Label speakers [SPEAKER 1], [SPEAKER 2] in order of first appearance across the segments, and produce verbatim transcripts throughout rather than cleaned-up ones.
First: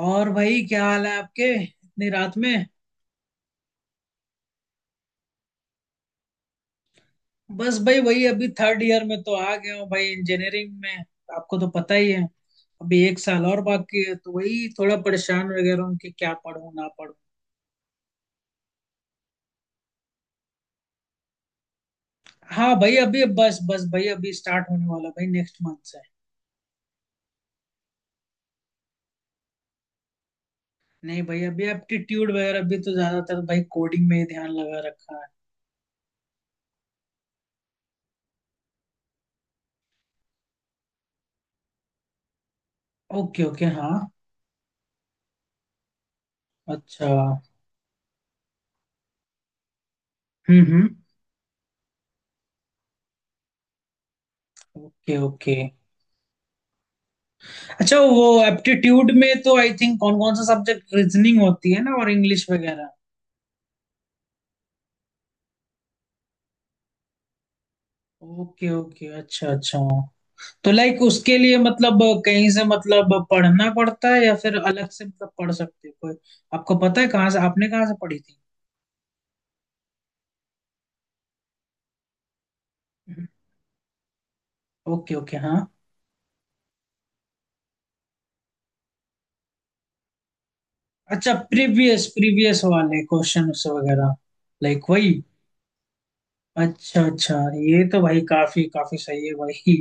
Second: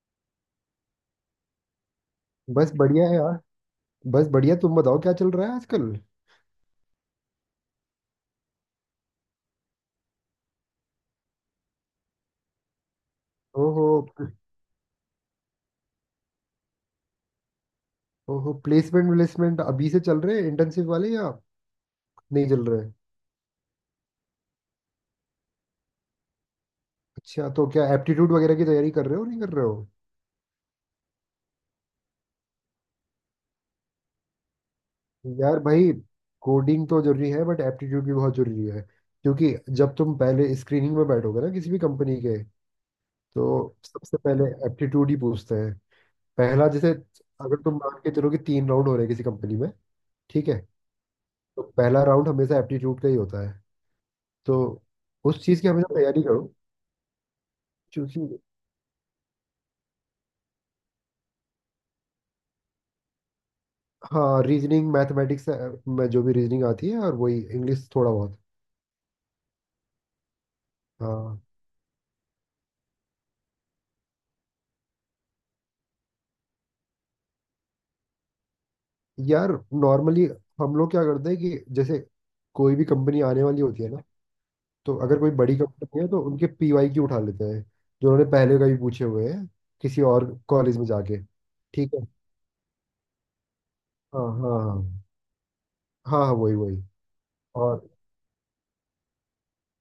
[SPEAKER 1] और भाई, क्या हाल है आपके इतनी रात में।
[SPEAKER 2] बस बढ़िया है यार। बस बढ़िया, तुम बताओ क्या चल रहा है आजकल।
[SPEAKER 1] बस भाई वही, अभी थर्ड ईयर में तो आ गया हूँ भाई, इंजीनियरिंग में। आपको तो पता ही है। अभी एक साल और
[SPEAKER 2] ओहो।
[SPEAKER 1] बाकी है, तो वही थोड़ा परेशान वगैरह हूँ कि क्या पढूं ना पढूं।
[SPEAKER 2] ओहो, प्लेसमेंट प्लेसमेंट अभी से चल रहे हैं इंटर्नशिप वाले या नहीं चल
[SPEAKER 1] हाँ
[SPEAKER 2] रहे?
[SPEAKER 1] भाई, अभी बस बस भाई, अभी स्टार्ट होने वाला भाई नेक्स्ट मंथ से।
[SPEAKER 2] अच्छा, तो क्या एप्टीट्यूड वगैरह की तैयारी कर रहे हो नहीं कर रहे हो?
[SPEAKER 1] नहीं भाई, अभी एप्टीट्यूड वगैरह भी तो ज्यादातर भाई कोडिंग में ही ध्यान लगा रखा है।
[SPEAKER 2] यार भाई, कोडिंग तो जरूरी है बट एप्टीट्यूड भी बहुत जरूरी है। क्योंकि जब तुम पहले स्क्रीनिंग में बैठोगे ना किसी भी कंपनी के,
[SPEAKER 1] ओके ओके,
[SPEAKER 2] तो
[SPEAKER 1] हाँ।
[SPEAKER 2] सबसे पहले एप्टीट्यूड ही पूछते हैं। पहला, जैसे
[SPEAKER 1] अच्छा।
[SPEAKER 2] अगर तुम मान के चलो कि तीन राउंड हो रहे हैं किसी कंपनी में, ठीक है,
[SPEAKER 1] हम्म हम्म।
[SPEAKER 2] तो पहला राउंड हमेशा एप्टीट्यूड का ही होता है। तो
[SPEAKER 1] ओके
[SPEAKER 2] उस
[SPEAKER 1] ओके।
[SPEAKER 2] चीज़ की हमेशा तैयारी करो।
[SPEAKER 1] अच्छा, वो
[SPEAKER 2] क्योंकि
[SPEAKER 1] एप्टीट्यूड में तो आई थिंक कौन कौन सा सब्जेक्ट, रीजनिंग होती है ना, और इंग्लिश वगैरह।
[SPEAKER 2] हाँ, रीजनिंग, मैथमेटिक्स में जो भी रीजनिंग आती है, और वही इंग्लिश थोड़ा बहुत।
[SPEAKER 1] ओके ओके, अच्छा अच्छा। तो लाइक उसके
[SPEAKER 2] हाँ।
[SPEAKER 1] लिए मतलब, कहीं से मतलब पढ़ना पड़ता है या फिर अलग से मतलब पढ़ सकते हो कोई। आपको पता है कहाँ से, आपने कहाँ से पढ़ी थी?
[SPEAKER 2] यार नॉर्मली हम लोग क्या करते हैं कि जैसे कोई भी कंपनी आने वाली होती है ना, तो
[SPEAKER 1] ओके
[SPEAKER 2] अगर कोई
[SPEAKER 1] ओके,
[SPEAKER 2] बड़ी
[SPEAKER 1] हाँ।
[SPEAKER 2] कंपनी है तो उनके पीवाई क्यू उठा लेते हैं, जो उन्होंने पहले कभी पूछे हुए हैं किसी और कॉलेज में जाके।
[SPEAKER 1] अच्छा,
[SPEAKER 2] ठीक है।
[SPEAKER 1] प्रीवियस प्रीवियस वाले क्वेश्चन वगैरह।
[SPEAKER 2] हाँ हाँ
[SPEAKER 1] लाइक
[SPEAKER 2] हाँ।
[SPEAKER 1] वही।
[SPEAKER 2] हाँ हाँ, वही वही।
[SPEAKER 1] अच्छा अच्छा। ये
[SPEAKER 2] और।
[SPEAKER 1] तो भाई काफी काफी सही है भाई।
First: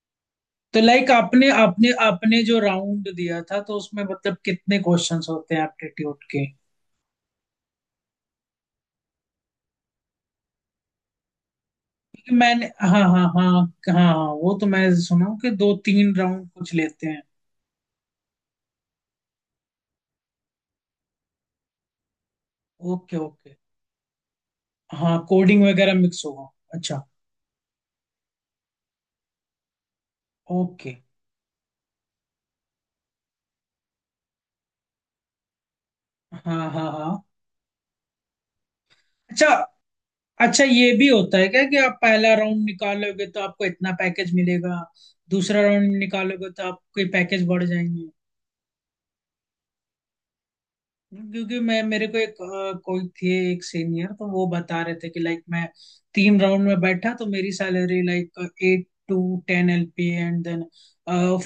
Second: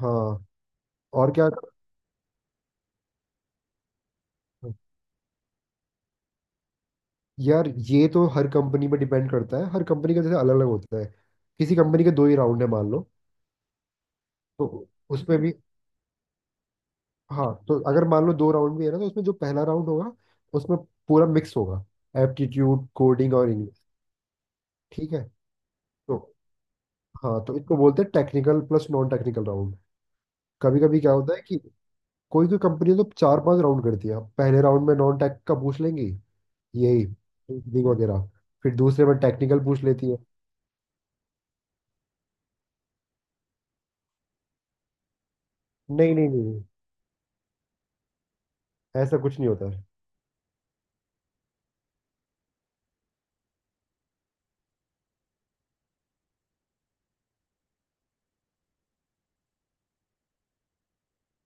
[SPEAKER 2] हाँ,
[SPEAKER 1] तो लाइक
[SPEAKER 2] और
[SPEAKER 1] आपने
[SPEAKER 2] क्या।
[SPEAKER 1] आपने आपने जो राउंड दिया था, तो उसमें मतलब कितने क्वेश्चंस होते हैं एप्टीट्यूड के?
[SPEAKER 2] यार ये तो हर कंपनी पे डिपेंड करता है, हर कंपनी का जैसे अलग अलग होता है। किसी कंपनी के दो
[SPEAKER 1] क्योंकि
[SPEAKER 2] ही राउंड
[SPEAKER 1] मैंने,
[SPEAKER 2] है मान
[SPEAKER 1] हाँ
[SPEAKER 2] लो,
[SPEAKER 1] हाँ हाँ। हाँ हाँ, वो तो मैं
[SPEAKER 2] तो
[SPEAKER 1] सुना
[SPEAKER 2] उसमें
[SPEAKER 1] हूँ कि
[SPEAKER 2] भी,
[SPEAKER 1] दो तीन राउंड कुछ लेते हैं।
[SPEAKER 2] हाँ तो अगर मान लो दो राउंड भी है ना, तो उसमें जो पहला राउंड होगा, उसमें पूरा मिक्स होगा, एप्टीट्यूड,
[SPEAKER 1] ओके
[SPEAKER 2] कोडिंग और
[SPEAKER 1] ओके,
[SPEAKER 2] इंग्लिश। ठीक
[SPEAKER 1] हाँ।
[SPEAKER 2] है,
[SPEAKER 1] कोडिंग वगैरह
[SPEAKER 2] तो
[SPEAKER 1] मिक्स होगा। अच्छा।
[SPEAKER 2] हाँ, तो इसको बोलते हैं technical plus non technical round. कभी
[SPEAKER 1] ओके।
[SPEAKER 2] कभी क्या होता है कि कोई कोई कंपनी तो चार पांच राउंड करती है, पहले राउंड में नॉन टेक का पूछ लेंगी,
[SPEAKER 1] हाँ हाँ
[SPEAKER 2] यही
[SPEAKER 1] हाँ।
[SPEAKER 2] coding वगैरह, फिर दूसरे में
[SPEAKER 1] अच्छा
[SPEAKER 2] टेक्निकल पूछ लेती है।
[SPEAKER 1] अच्छा, ये भी होता है क्या कि आप पहला राउंड निकालोगे तो आपको इतना पैकेज मिलेगा, दूसरा राउंड
[SPEAKER 2] नहीं नहीं नहीं
[SPEAKER 1] निकालोगे
[SPEAKER 2] नहीं,
[SPEAKER 1] तो आपके पैकेज बढ़ जाएंगे?
[SPEAKER 2] ऐसा कुछ नहीं होता है।
[SPEAKER 1] क्योंकि मैं, मेरे को एक अ, कोई थे, एक सीनियर, तो वो बता रहे थे कि लाइक मैं तीन राउंड में बैठा तो मेरी salary like eight to ten LP, and then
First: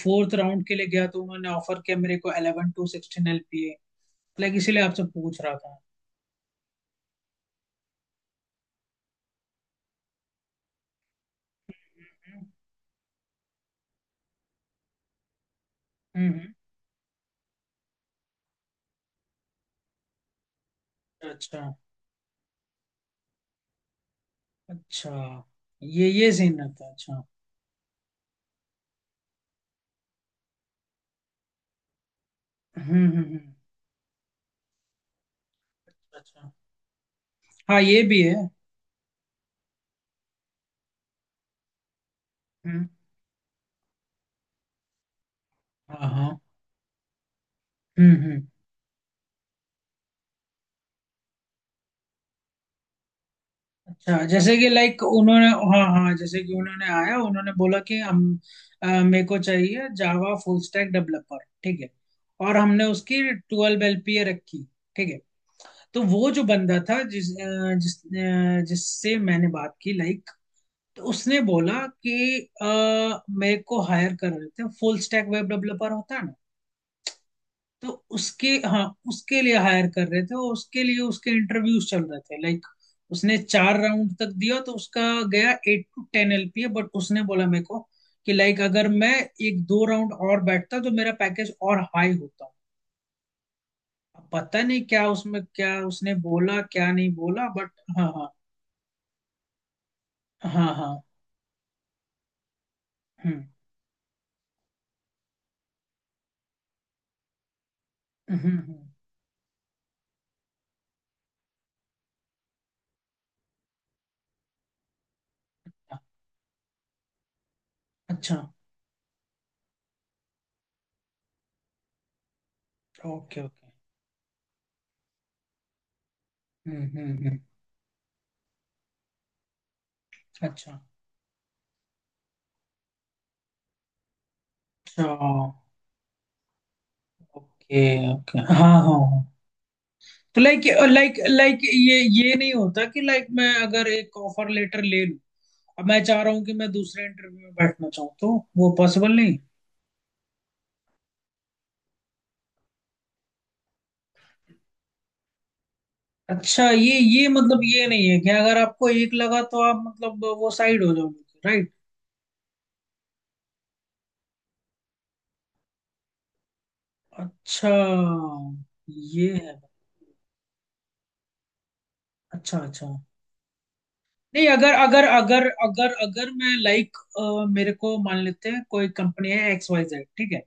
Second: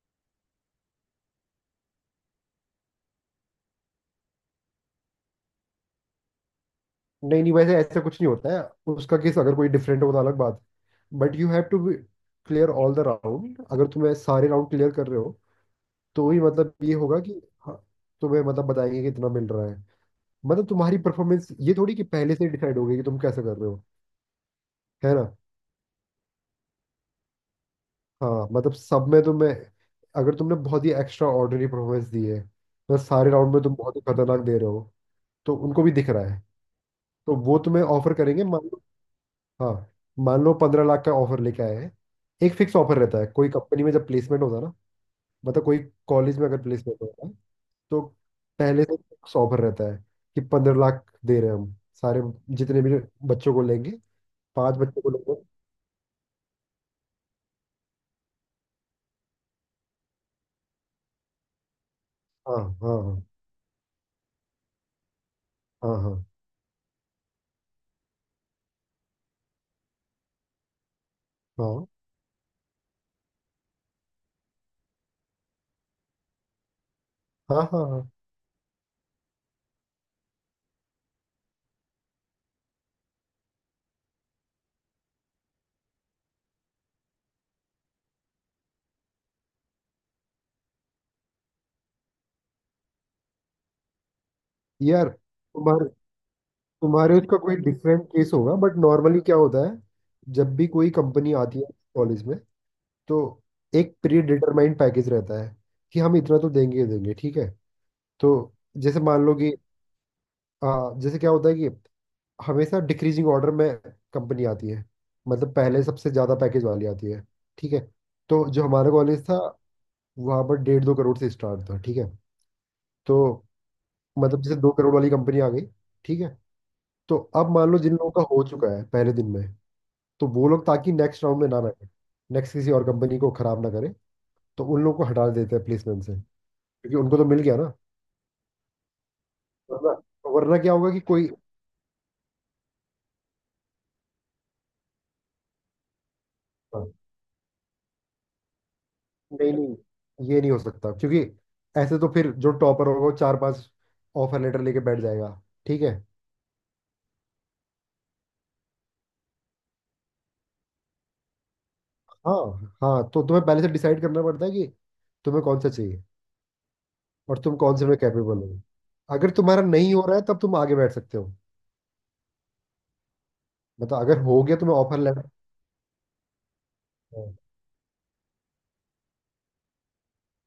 [SPEAKER 1] fourth round के लिए गया तो उन्होंने ऑफर किया मेरे को eleven to sixteen LP. Like इसीलिए आपसे पूछ रहा था।
[SPEAKER 2] नहीं नहीं, वैसे ऐसा कुछ नहीं होता है। उसका केस अगर कोई डिफरेंट हो तो अलग बात, but you have to clear all the round. अगर तुम्हें सारे राउंड क्लियर कर रहे हो,
[SPEAKER 1] हम्म
[SPEAKER 2] तो ही
[SPEAKER 1] हम्म,
[SPEAKER 2] मतलब ये होगा कि, हाँ, तुम्हें मतलब बताएंगे कि इतना मिल रहा है। मतलब तुम्हारी परफॉर्मेंस,
[SPEAKER 1] अच्छा
[SPEAKER 2] ये थोड़ी कि पहले से डिसाइड हो गई कि तुम कैसे कर रहे हो।
[SPEAKER 1] अच्छा।
[SPEAKER 2] है ना।
[SPEAKER 1] ये ये सीन रहता है? अच्छा।
[SPEAKER 2] हाँ मतलब सब में तुम्हें, अगर तुमने बहुत ही एक्स्ट्रा ऑर्डिनरी परफॉर्मेंस दी है,
[SPEAKER 1] हम्म
[SPEAKER 2] तो
[SPEAKER 1] हम्म
[SPEAKER 2] सारे
[SPEAKER 1] हम्म,
[SPEAKER 2] राउंड में तुम बहुत ही खतरनाक दे रहे हो, तो उनको भी दिख रहा है,
[SPEAKER 1] अच्छा,
[SPEAKER 2] तो वो
[SPEAKER 1] हाँ
[SPEAKER 2] तुम्हें
[SPEAKER 1] ये
[SPEAKER 2] ऑफर
[SPEAKER 1] भी है।
[SPEAKER 2] करेंगे, मान लो। हाँ, मान लो पंद्रह लाख का ऑफर लेके आए हैं। एक फिक्स
[SPEAKER 1] हम्म।
[SPEAKER 2] ऑफर रहता है कोई कंपनी में जब प्लेसमेंट होता है ना। मतलब कोई
[SPEAKER 1] हाँ
[SPEAKER 2] कॉलेज
[SPEAKER 1] हाँ।
[SPEAKER 2] में अगर प्लेसमेंट होता है, तो
[SPEAKER 1] हम्म हम्म।
[SPEAKER 2] पहले से फिक्स ऑफर रहता है कि पंद्रह लाख दे रहे हैं हम, सारे जितने भी बच्चों को लेंगे,
[SPEAKER 1] अच्छा, जैसे कि
[SPEAKER 2] पांच बच्चों
[SPEAKER 1] लाइक
[SPEAKER 2] को लेंगे।
[SPEAKER 1] उन्होंने, हाँ हाँ जैसे कि उन्होंने आया उन्होंने बोला कि हम, अ, मेरे को चाहिए जावा फुल स्टैक डेवलपर। ठीक है, और
[SPEAKER 2] हाँ
[SPEAKER 1] हमने उसकी
[SPEAKER 2] हाँ
[SPEAKER 1] ट्वेल्व एलपीए रखी। ठीक है।
[SPEAKER 2] हाँ
[SPEAKER 1] तो
[SPEAKER 2] हाँ।
[SPEAKER 1] वो जो बंदा था, जिस अ, जिस अ, जिससे मैंने बात की लाइक, तो उसने बोला
[SPEAKER 2] हाँ
[SPEAKER 1] कि अ, मेरे को हायर कर रहे थे, फुल स्टैक वेब डेवलपर होता है ना,
[SPEAKER 2] हाँ हाँ
[SPEAKER 1] तो
[SPEAKER 2] हाँ।
[SPEAKER 1] उसके, हाँ उसके लिए हायर कर रहे थे, और उसके लिए उसके इंटरव्यूज चल रहे थे लाइक। उसने चार राउंड तक दिया, तो उसका गया eight to ten LPA. But उसने बोला मेरे को कि लाइक अगर मैं एक दो राउंड और बैठता तो मेरा पैकेज और हाई होता। अब पता नहीं क्या
[SPEAKER 2] यार
[SPEAKER 1] उसमें क्या
[SPEAKER 2] तुम्हारे
[SPEAKER 1] उसने बोला क्या नहीं
[SPEAKER 2] तुम्हारे उसका
[SPEAKER 1] बोला,
[SPEAKER 2] कोई
[SPEAKER 1] बट
[SPEAKER 2] डिफरेंट
[SPEAKER 1] हाँ
[SPEAKER 2] केस
[SPEAKER 1] हाँ
[SPEAKER 2] होगा, बट नॉर्मली क्या होता है, जब भी
[SPEAKER 1] हाँ।
[SPEAKER 2] कोई
[SPEAKER 1] हाँ।
[SPEAKER 2] कंपनी आती है कॉलेज में, तो
[SPEAKER 1] हम्म
[SPEAKER 2] एक प्री डिटरमाइंड पैकेज रहता है कि हम इतना तो देंगे ही देंगे। ठीक है, तो
[SPEAKER 1] हम्म हम्म,
[SPEAKER 2] जैसे मान लो कि आ, जैसे क्या होता है कि हमेशा डिक्रीजिंग ऑर्डर में कंपनी आती है। मतलब पहले
[SPEAKER 1] हाँ।
[SPEAKER 2] सबसे ज़्यादा पैकेज वाली आती है। ठीक है,
[SPEAKER 1] अच्छा।
[SPEAKER 2] तो जो हमारा कॉलेज था, वहाँ पर डेढ़ दो करोड़ से स्टार्ट था। ठीक है, तो
[SPEAKER 1] ओके ओके।
[SPEAKER 2] मतलब जैसे दो करोड़ वाली कंपनी आ गई। ठीक है,
[SPEAKER 1] हम्म हम्म
[SPEAKER 2] तो
[SPEAKER 1] हम्म,
[SPEAKER 2] अब मान लो जिन लोगों का हो चुका है पहले दिन में, तो वो लोग,
[SPEAKER 1] अच्छा
[SPEAKER 2] ताकि नेक्स्ट राउंड में ना बैठे, नेक्स्ट किसी और कंपनी को खराब ना करे, तो उन लोगों को
[SPEAKER 1] अच्छा।
[SPEAKER 2] हटा देते हैं प्लेसमेंट से। क्योंकि उनको तो मिल गया ना,
[SPEAKER 1] ओके ओके, हाँ हाँ हाँ।
[SPEAKER 2] वरना
[SPEAKER 1] तो
[SPEAKER 2] वरना
[SPEAKER 1] लाइक,
[SPEAKER 2] क्या होगा कि
[SPEAKER 1] लाइक
[SPEAKER 2] कोई,
[SPEAKER 1] लाइक ये ये नहीं होता कि लाइक मैं अगर एक ऑफर लेटर ले लूं, अब मैं चाह रहा हूँ कि मैं
[SPEAKER 2] हाँ,
[SPEAKER 1] दूसरे इंटरव्यू में बैठना चाहूँ, तो वो पॉसिबल नहीं?
[SPEAKER 2] नहीं नहीं, ये नहीं हो सकता क्योंकि ऐसे तो फिर जो टॉपर होगा वो चार पांच ऑफर लेटर लेके बैठ जाएगा। ठीक है।
[SPEAKER 1] अच्छा, ये ये मतलब ये नहीं है कि अगर आपको एक लगा तो आप मतलब वो साइड हो जाओगे, राइट?
[SPEAKER 2] हाँ, हाँ तो तुम्हें पहले से डिसाइड करना पड़ता है कि तुम्हें कौन सा चाहिए और तुम
[SPEAKER 1] अच्छा,
[SPEAKER 2] कौन से में कैपेबल हो।
[SPEAKER 1] ये
[SPEAKER 2] अगर
[SPEAKER 1] है।
[SPEAKER 2] तुम्हारा नहीं हो रहा है तब तुम आगे बैठ सकते हो।
[SPEAKER 1] अच्छा अच्छा।
[SPEAKER 2] मतलब अगर हो
[SPEAKER 1] नहीं,
[SPEAKER 2] गया
[SPEAKER 1] अगर
[SPEAKER 2] तुम्हें ऑफर
[SPEAKER 1] अगर
[SPEAKER 2] लेटर।
[SPEAKER 1] अगर अगर अगर मैं लाइक,
[SPEAKER 2] हाँ
[SPEAKER 1] मेरे को मान लेते हैं कोई कंपनी है एक्स वाई जेड, ठीक है?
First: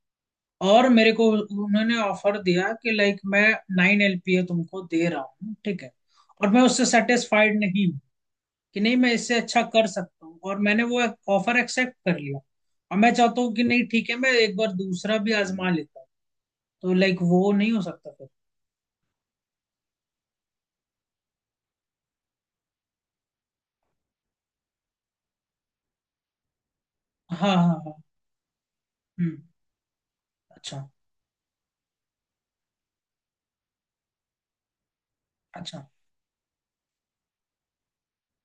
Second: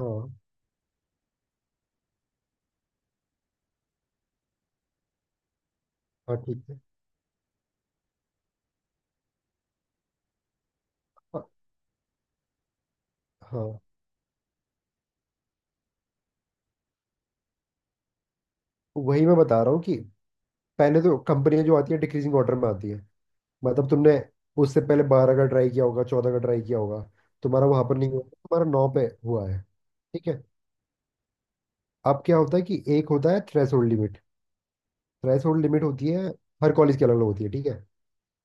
[SPEAKER 2] हाँ।
[SPEAKER 1] और मेरे को उन्होंने ऑफर दिया कि लाइक मैं नाइन एलपीए तुमको दे रहा हूँ, ठीक है?
[SPEAKER 2] हाँ,
[SPEAKER 1] और मैं
[SPEAKER 2] ठीक है।
[SPEAKER 1] उससे सेटिस्फाइड नहीं हूँ, कि नहीं मैं इससे अच्छा कर सकता हूँ, और मैंने वो
[SPEAKER 2] हाँ
[SPEAKER 1] ऑफर एक्सेप्ट कर लिया, और मैं चाहता हूँ कि
[SPEAKER 2] हाँ,
[SPEAKER 1] नहीं ठीक है, मैं एक बार दूसरा भी आजमा लेता हूँ, तो लाइक वो नहीं हो सकता फिर?
[SPEAKER 2] वही मैं बता रहा हूँ कि पहले तो कंपनियां जो आती है डिक्रीजिंग ऑर्डर में आती है। मतलब तुमने उससे पहले बारह का ट्राई किया होगा, चौदह का ट्राई किया होगा,
[SPEAKER 1] हाँ हाँ
[SPEAKER 2] तुम्हारा वहां
[SPEAKER 1] हाँ।
[SPEAKER 2] पर नहीं हुआ, तुम्हारा नौ पे
[SPEAKER 1] हम्म।
[SPEAKER 2] हुआ है। ठीक है।
[SPEAKER 1] अच्छा
[SPEAKER 2] अब क्या होता है कि एक होता है थ्रेशोल्ड लिमिट। थ्रेशोल्ड लिमिट
[SPEAKER 1] अच्छा।
[SPEAKER 2] होती है, हर कॉलेज की अलग अलग होती है। ठीक है,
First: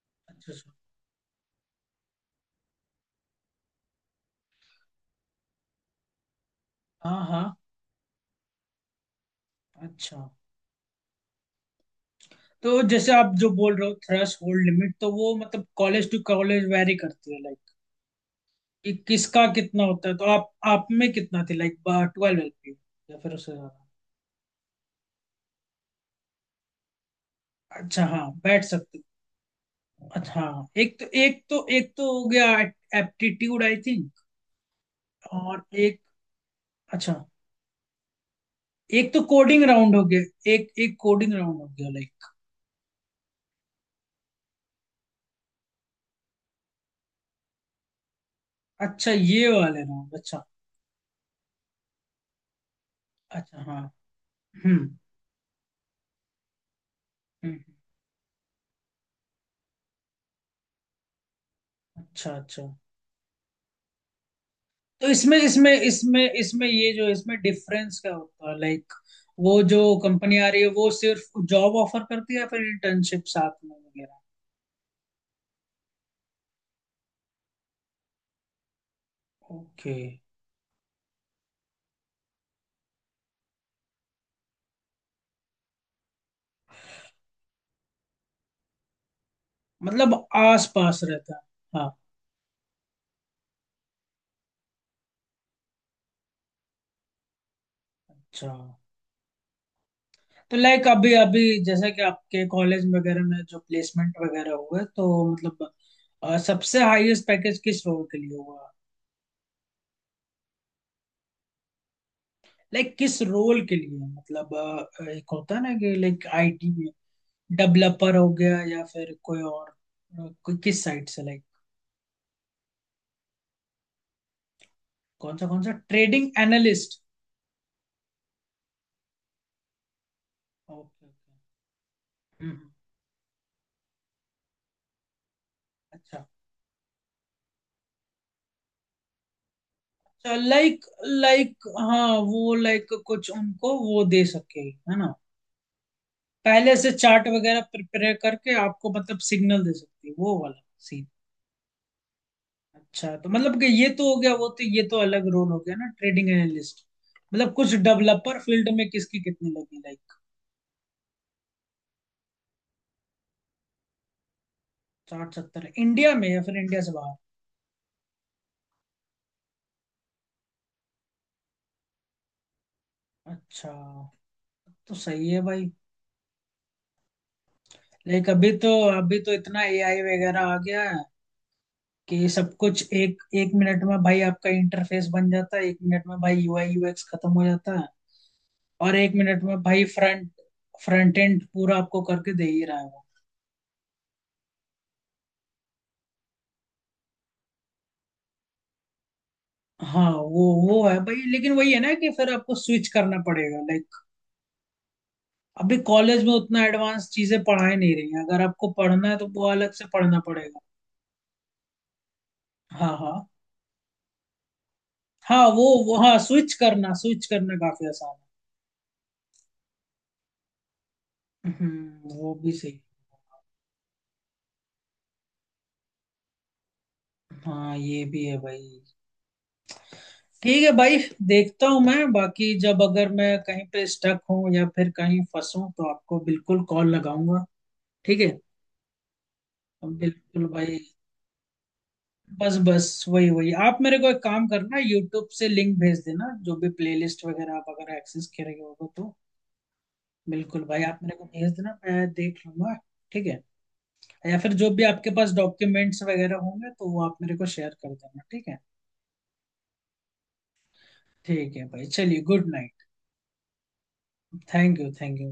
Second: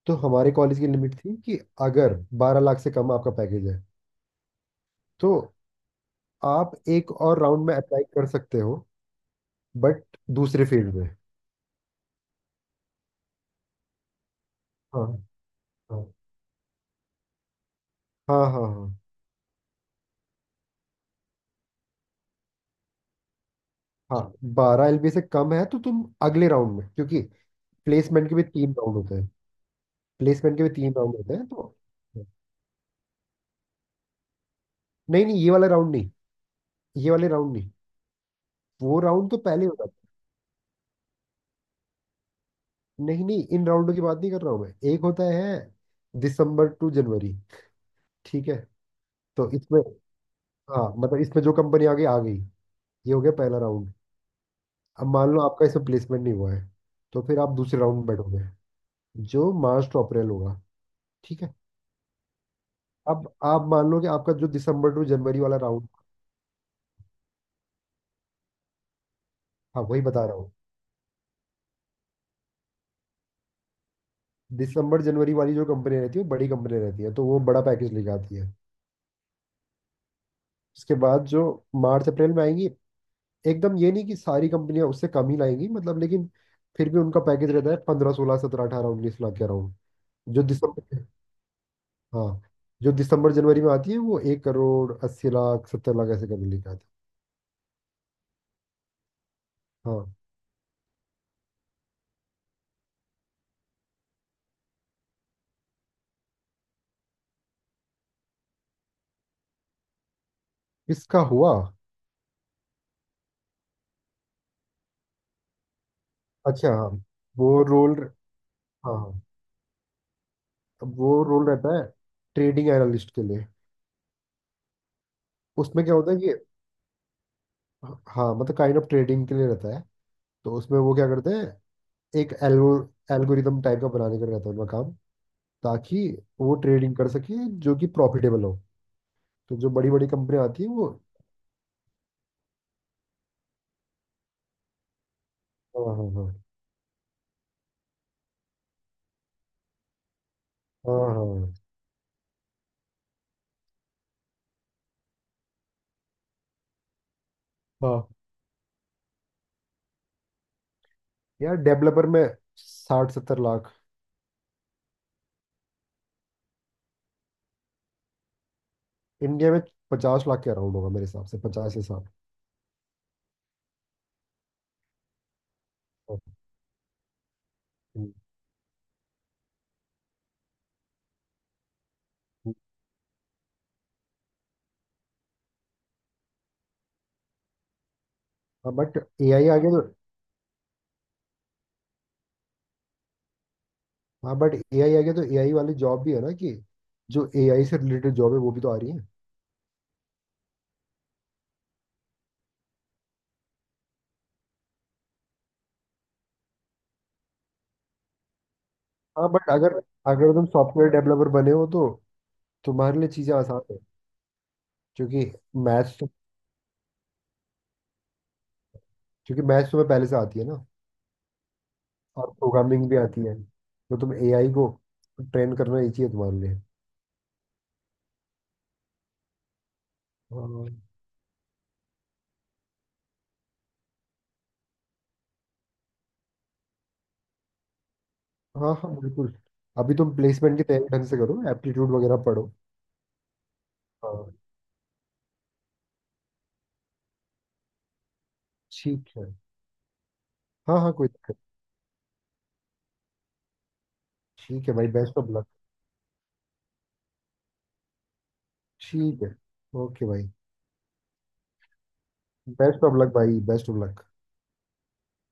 [SPEAKER 2] तो हमारे
[SPEAKER 1] अच्छा अच्छा।
[SPEAKER 2] कॉलेज की लिमिट थी कि अगर बारह लाख से कम आपका पैकेज है, तो आप एक
[SPEAKER 1] हाँ
[SPEAKER 2] और
[SPEAKER 1] हाँ।
[SPEAKER 2] राउंड में अप्लाई कर सकते हो, बट
[SPEAKER 1] अच्छा,
[SPEAKER 2] दूसरे फील्ड में।
[SPEAKER 1] तो जैसे आप जो बोल रहे हो थ्रेश होल्ड लिमिट,
[SPEAKER 2] हाँ
[SPEAKER 1] तो वो मतलब
[SPEAKER 2] हाँ
[SPEAKER 1] कॉलेज टू कॉलेज वेरी करती है लाइक,
[SPEAKER 2] हाँ हाँ।
[SPEAKER 1] कि
[SPEAKER 2] हाँ
[SPEAKER 1] किसका कितना होता है? तो आप आप में कितना थी लाइक, ट्वेल्व एलपी या फिर उससे ज्यादा?
[SPEAKER 2] हाँ, बारह एलबी से कम है तो तुम अगले राउंड में, क्योंकि
[SPEAKER 1] अच्छा
[SPEAKER 2] प्लेसमेंट
[SPEAKER 1] हाँ,
[SPEAKER 2] के भी
[SPEAKER 1] बैठ
[SPEAKER 2] तीन राउंड
[SPEAKER 1] सकते
[SPEAKER 2] होते हैं।
[SPEAKER 1] हो। अच्छा
[SPEAKER 2] प्लेसमेंट के
[SPEAKER 1] हाँ,
[SPEAKER 2] भी तीन
[SPEAKER 1] एक तो
[SPEAKER 2] राउंड होते
[SPEAKER 1] एक
[SPEAKER 2] हैं,
[SPEAKER 1] तो
[SPEAKER 2] तो
[SPEAKER 1] एक तो हो गया, एप्टीट्यूड आई थिंक,
[SPEAKER 2] नहीं नहीं, ये
[SPEAKER 1] और
[SPEAKER 2] वाला राउंड
[SPEAKER 1] एक।
[SPEAKER 2] नहीं, ये
[SPEAKER 1] अच्छा।
[SPEAKER 2] वाले राउंड नहीं, वो
[SPEAKER 1] एक तो
[SPEAKER 2] राउंड तो
[SPEAKER 1] कोडिंग
[SPEAKER 2] पहले होता है।
[SPEAKER 1] राउंड हो गया, एक एक कोडिंग राउंड हो गया लाइक।
[SPEAKER 2] नहीं नहीं, इन राउंडों की बात नहीं कर रहा हूँ मैं। एक होता है दिसंबर टू जनवरी, ठीक है,
[SPEAKER 1] अच्छा, ये
[SPEAKER 2] तो इसमें,
[SPEAKER 1] वाले राउंड? अच्छा।
[SPEAKER 2] हाँ मतलब इसमें जो कंपनी आ गई आ गई, ये हो गया पहला
[SPEAKER 1] अच्छा हाँ।
[SPEAKER 2] राउंड।
[SPEAKER 1] हम्म हम्म
[SPEAKER 2] अब मान लो आपका इसमें प्लेसमेंट नहीं हुआ है, तो फिर आप
[SPEAKER 1] हम्म,
[SPEAKER 2] दूसरे राउंड में बैठोगे, जो मार्च टू अप्रैल होगा। ठीक है।
[SPEAKER 1] अच्छा अच्छा।
[SPEAKER 2] अब आप मान लो कि आपका जो दिसंबर टू
[SPEAKER 1] तो इसमें
[SPEAKER 2] जनवरी वाला
[SPEAKER 1] इसमें
[SPEAKER 2] राउंड,
[SPEAKER 1] इसमें इसमें ये जो है, इसमें डिफरेंस क्या होता है लाइक? वो जो
[SPEAKER 2] हाँ वही बता रहा
[SPEAKER 1] कंपनी आ
[SPEAKER 2] हूँ,
[SPEAKER 1] रही है वो सिर्फ जॉब ऑफर करती है, या फिर इंटर्नशिप साथ में वगैरह?
[SPEAKER 2] दिसंबर जनवरी वाली जो कंपनी रहती है वो बड़ी कंपनी रहती है, तो वो बड़ा पैकेज लेके आती है।
[SPEAKER 1] ओके।
[SPEAKER 2] उसके बाद जो मार्च अप्रैल में आएंगी, एकदम ये नहीं कि सारी कंपनियां उससे कम ही लाएंगी मतलब, लेकिन फिर भी उनका पैकेज रहता है पंद्रह सोलह सत्रह अठारह उन्नीस लाख के अराउंड।
[SPEAKER 1] मतलब
[SPEAKER 2] जो
[SPEAKER 1] आस पास
[SPEAKER 2] दिसंबर,
[SPEAKER 1] रहता है। हाँ।
[SPEAKER 2] हाँ, जो दिसंबर जनवरी में आती है वो एक करोड़ अस्सी लाख, सत्तर लाख ऐसे करके लेके आती
[SPEAKER 1] अच्छा,
[SPEAKER 2] है। हाँ।
[SPEAKER 1] तो लाइक अभी अभी जैसे कि आपके कॉलेज वगैरह में जो प्लेसमेंट वगैरह हुए तो मतलब, अ, सबसे हाईएस्ट पैकेज किस रोल के लिए हुआ?
[SPEAKER 2] इसका हुआ।
[SPEAKER 1] लाइक किस रोल के लिए मतलब, अ, एक होता है ना कि लाइक आईटी
[SPEAKER 2] अच्छा हाँ, वो रोल।
[SPEAKER 1] डेवलपर हो गया या
[SPEAKER 2] हाँ
[SPEAKER 1] फिर
[SPEAKER 2] हाँ,
[SPEAKER 1] कोई और, अ, कोई किस साइड
[SPEAKER 2] वो
[SPEAKER 1] से लाइक?
[SPEAKER 2] रोल रहता है ट्रेडिंग एनालिस्ट के लिए।
[SPEAKER 1] कौन सा कौन सा
[SPEAKER 2] उसमें क्या होता है
[SPEAKER 1] ट्रेडिंग
[SPEAKER 2] कि,
[SPEAKER 1] एनालिस्ट?
[SPEAKER 2] हाँ मतलब काइंड ऑफ ट्रेडिंग के लिए रहता है, तो उसमें वो
[SPEAKER 1] ओके
[SPEAKER 2] क्या
[SPEAKER 1] ओके।
[SPEAKER 2] करते हैं, एक
[SPEAKER 1] हम्म।
[SPEAKER 2] एल्गो, एल्गोरिदम टाइप का बनाने का रहता है उनका काम, ताकि
[SPEAKER 1] अच्छा।
[SPEAKER 2] वो ट्रेडिंग कर सके जो कि प्रॉफिटेबल हो। तो जो बड़ी बड़ी कंपनियां आती है
[SPEAKER 1] लाइक
[SPEAKER 2] वो,
[SPEAKER 1] लाइक हाँ, वो लाइक कुछ उनको वो दे सके, है ना?
[SPEAKER 2] हाँ हाँ हाँ।
[SPEAKER 1] पहले से चार्ट वगैरह प्रिपेयर करके आपको मतलब सिग्नल दे सकती है, वो वाला
[SPEAKER 2] हाँ
[SPEAKER 1] सीन।
[SPEAKER 2] हाँ
[SPEAKER 1] अच्छा, तो मतलब कि ये तो हो गया, वो तो, ये तो अलग रोल हो गया ना ट्रेडिंग एनालिस्ट। मतलब कुछ
[SPEAKER 2] हाँ।
[SPEAKER 1] डेवलपर फील्ड में किसकी कितनी लगी लाइक?
[SPEAKER 2] यार डेवलपर में साठ सत्तर लाख।
[SPEAKER 1] साठ सत्तर इंडिया में या फिर इंडिया से बाहर?
[SPEAKER 2] इंडिया में पचास लाख के अराउंड होगा मेरे हिसाब से, पचास से साठ।
[SPEAKER 1] अच्छा। तो सही है भाई। लाइक अभी तो अभी तो इतना एआई वगैरह आ गया है कि सब कुछ एक एक मिनट में भाई आपका इंटरफेस बन जाता है, एक मिनट में भाई यूआई यूएक्स खत्म हो जाता है,
[SPEAKER 2] हाँ
[SPEAKER 1] और
[SPEAKER 2] बट
[SPEAKER 1] एक
[SPEAKER 2] ए
[SPEAKER 1] मिनट
[SPEAKER 2] आई
[SPEAKER 1] में
[SPEAKER 2] आ गया तो,
[SPEAKER 1] भाई फ्रंट फ्रंट एंड पूरा आपको करके दे ही रहा है वो।
[SPEAKER 2] हाँ बट ए आई आ गया तो ए आई वाली जॉब भी है ना, कि जो ए आई से रिलेटेड जॉब है वो भी तो आ रही है।
[SPEAKER 1] हाँ वो वो है भाई, लेकिन वही है ना कि फिर आपको स्विच करना पड़ेगा लाइक, अभी कॉलेज में उतना एडवांस चीजें पढ़ाई नहीं रही हैं, अगर आपको पढ़ना है तो
[SPEAKER 2] हाँ
[SPEAKER 1] वो
[SPEAKER 2] बट
[SPEAKER 1] अलग
[SPEAKER 2] अगर
[SPEAKER 1] से पढ़ना
[SPEAKER 2] अगर तुम
[SPEAKER 1] पड़ेगा।
[SPEAKER 2] सॉफ्टवेयर डेवलपर बने हो तो
[SPEAKER 1] हाँ
[SPEAKER 2] तुम्हारे लिए
[SPEAKER 1] हाँ।
[SPEAKER 2] चीज़ें आसान है। क्योंकि
[SPEAKER 1] हाँ वो वो
[SPEAKER 2] मैथ्स तो
[SPEAKER 1] हाँ, स्विच करना स्विच करना काफी आसान है।
[SPEAKER 2] क्योंकि मैथ्स तुम्हें पहले से आती है ना,
[SPEAKER 1] हम्म,
[SPEAKER 2] और
[SPEAKER 1] वो भी सही।
[SPEAKER 2] प्रोग्रामिंग भी आती है, तो तुम एआई को ट्रेन करना ही चाहिए तुम्हारे लिए।
[SPEAKER 1] हाँ, ये भी है भाई। ठीक
[SPEAKER 2] हाँ
[SPEAKER 1] है भाई, देखता हूँ मैं बाकी, जब अगर मैं कहीं पे स्टक हूँ या फिर कहीं फंसूँ तो आपको बिल्कुल कॉल लगाऊंगा, ठीक है?
[SPEAKER 2] हाँ। हाँ, बिल्कुल। अभी तुम
[SPEAKER 1] बिल्कुल
[SPEAKER 2] प्लेसमेंट की
[SPEAKER 1] भाई।
[SPEAKER 2] तैयारी ढंग से करो, एप्टीट्यूड वगैरह पढ़ो।
[SPEAKER 1] बस बस वही वही आप मेरे को एक
[SPEAKER 2] हाँ,
[SPEAKER 1] काम करना, यूट्यूब से लिंक भेज देना जो भी प्लेलिस्ट वगैरह आप अगर एक्सेस कर रहे हो
[SPEAKER 2] ठीक
[SPEAKER 1] तो।
[SPEAKER 2] है।
[SPEAKER 1] बिल्कुल
[SPEAKER 2] हाँ
[SPEAKER 1] भाई,
[SPEAKER 2] हाँ,
[SPEAKER 1] आप
[SPEAKER 2] कोई
[SPEAKER 1] मेरे को
[SPEAKER 2] दिक्कत
[SPEAKER 1] भेज देना, मैं देख लूंगा। ठीक है। या फिर
[SPEAKER 2] नहीं। ठीक
[SPEAKER 1] जो
[SPEAKER 2] है
[SPEAKER 1] भी
[SPEAKER 2] भाई,
[SPEAKER 1] आपके
[SPEAKER 2] बेस्ट ऑफ
[SPEAKER 1] पास
[SPEAKER 2] लक।
[SPEAKER 1] डॉक्यूमेंट्स वगैरह होंगे तो वो आप मेरे को शेयर कर देना, ठीक है?
[SPEAKER 2] ठीक है। ओके भाई,
[SPEAKER 1] ठीक है भाई, चलिए good night.
[SPEAKER 2] Best of luck भाई, best of luck.
[SPEAKER 1] Thank you thank you.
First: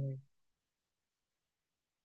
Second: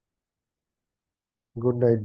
[SPEAKER 2] Good night.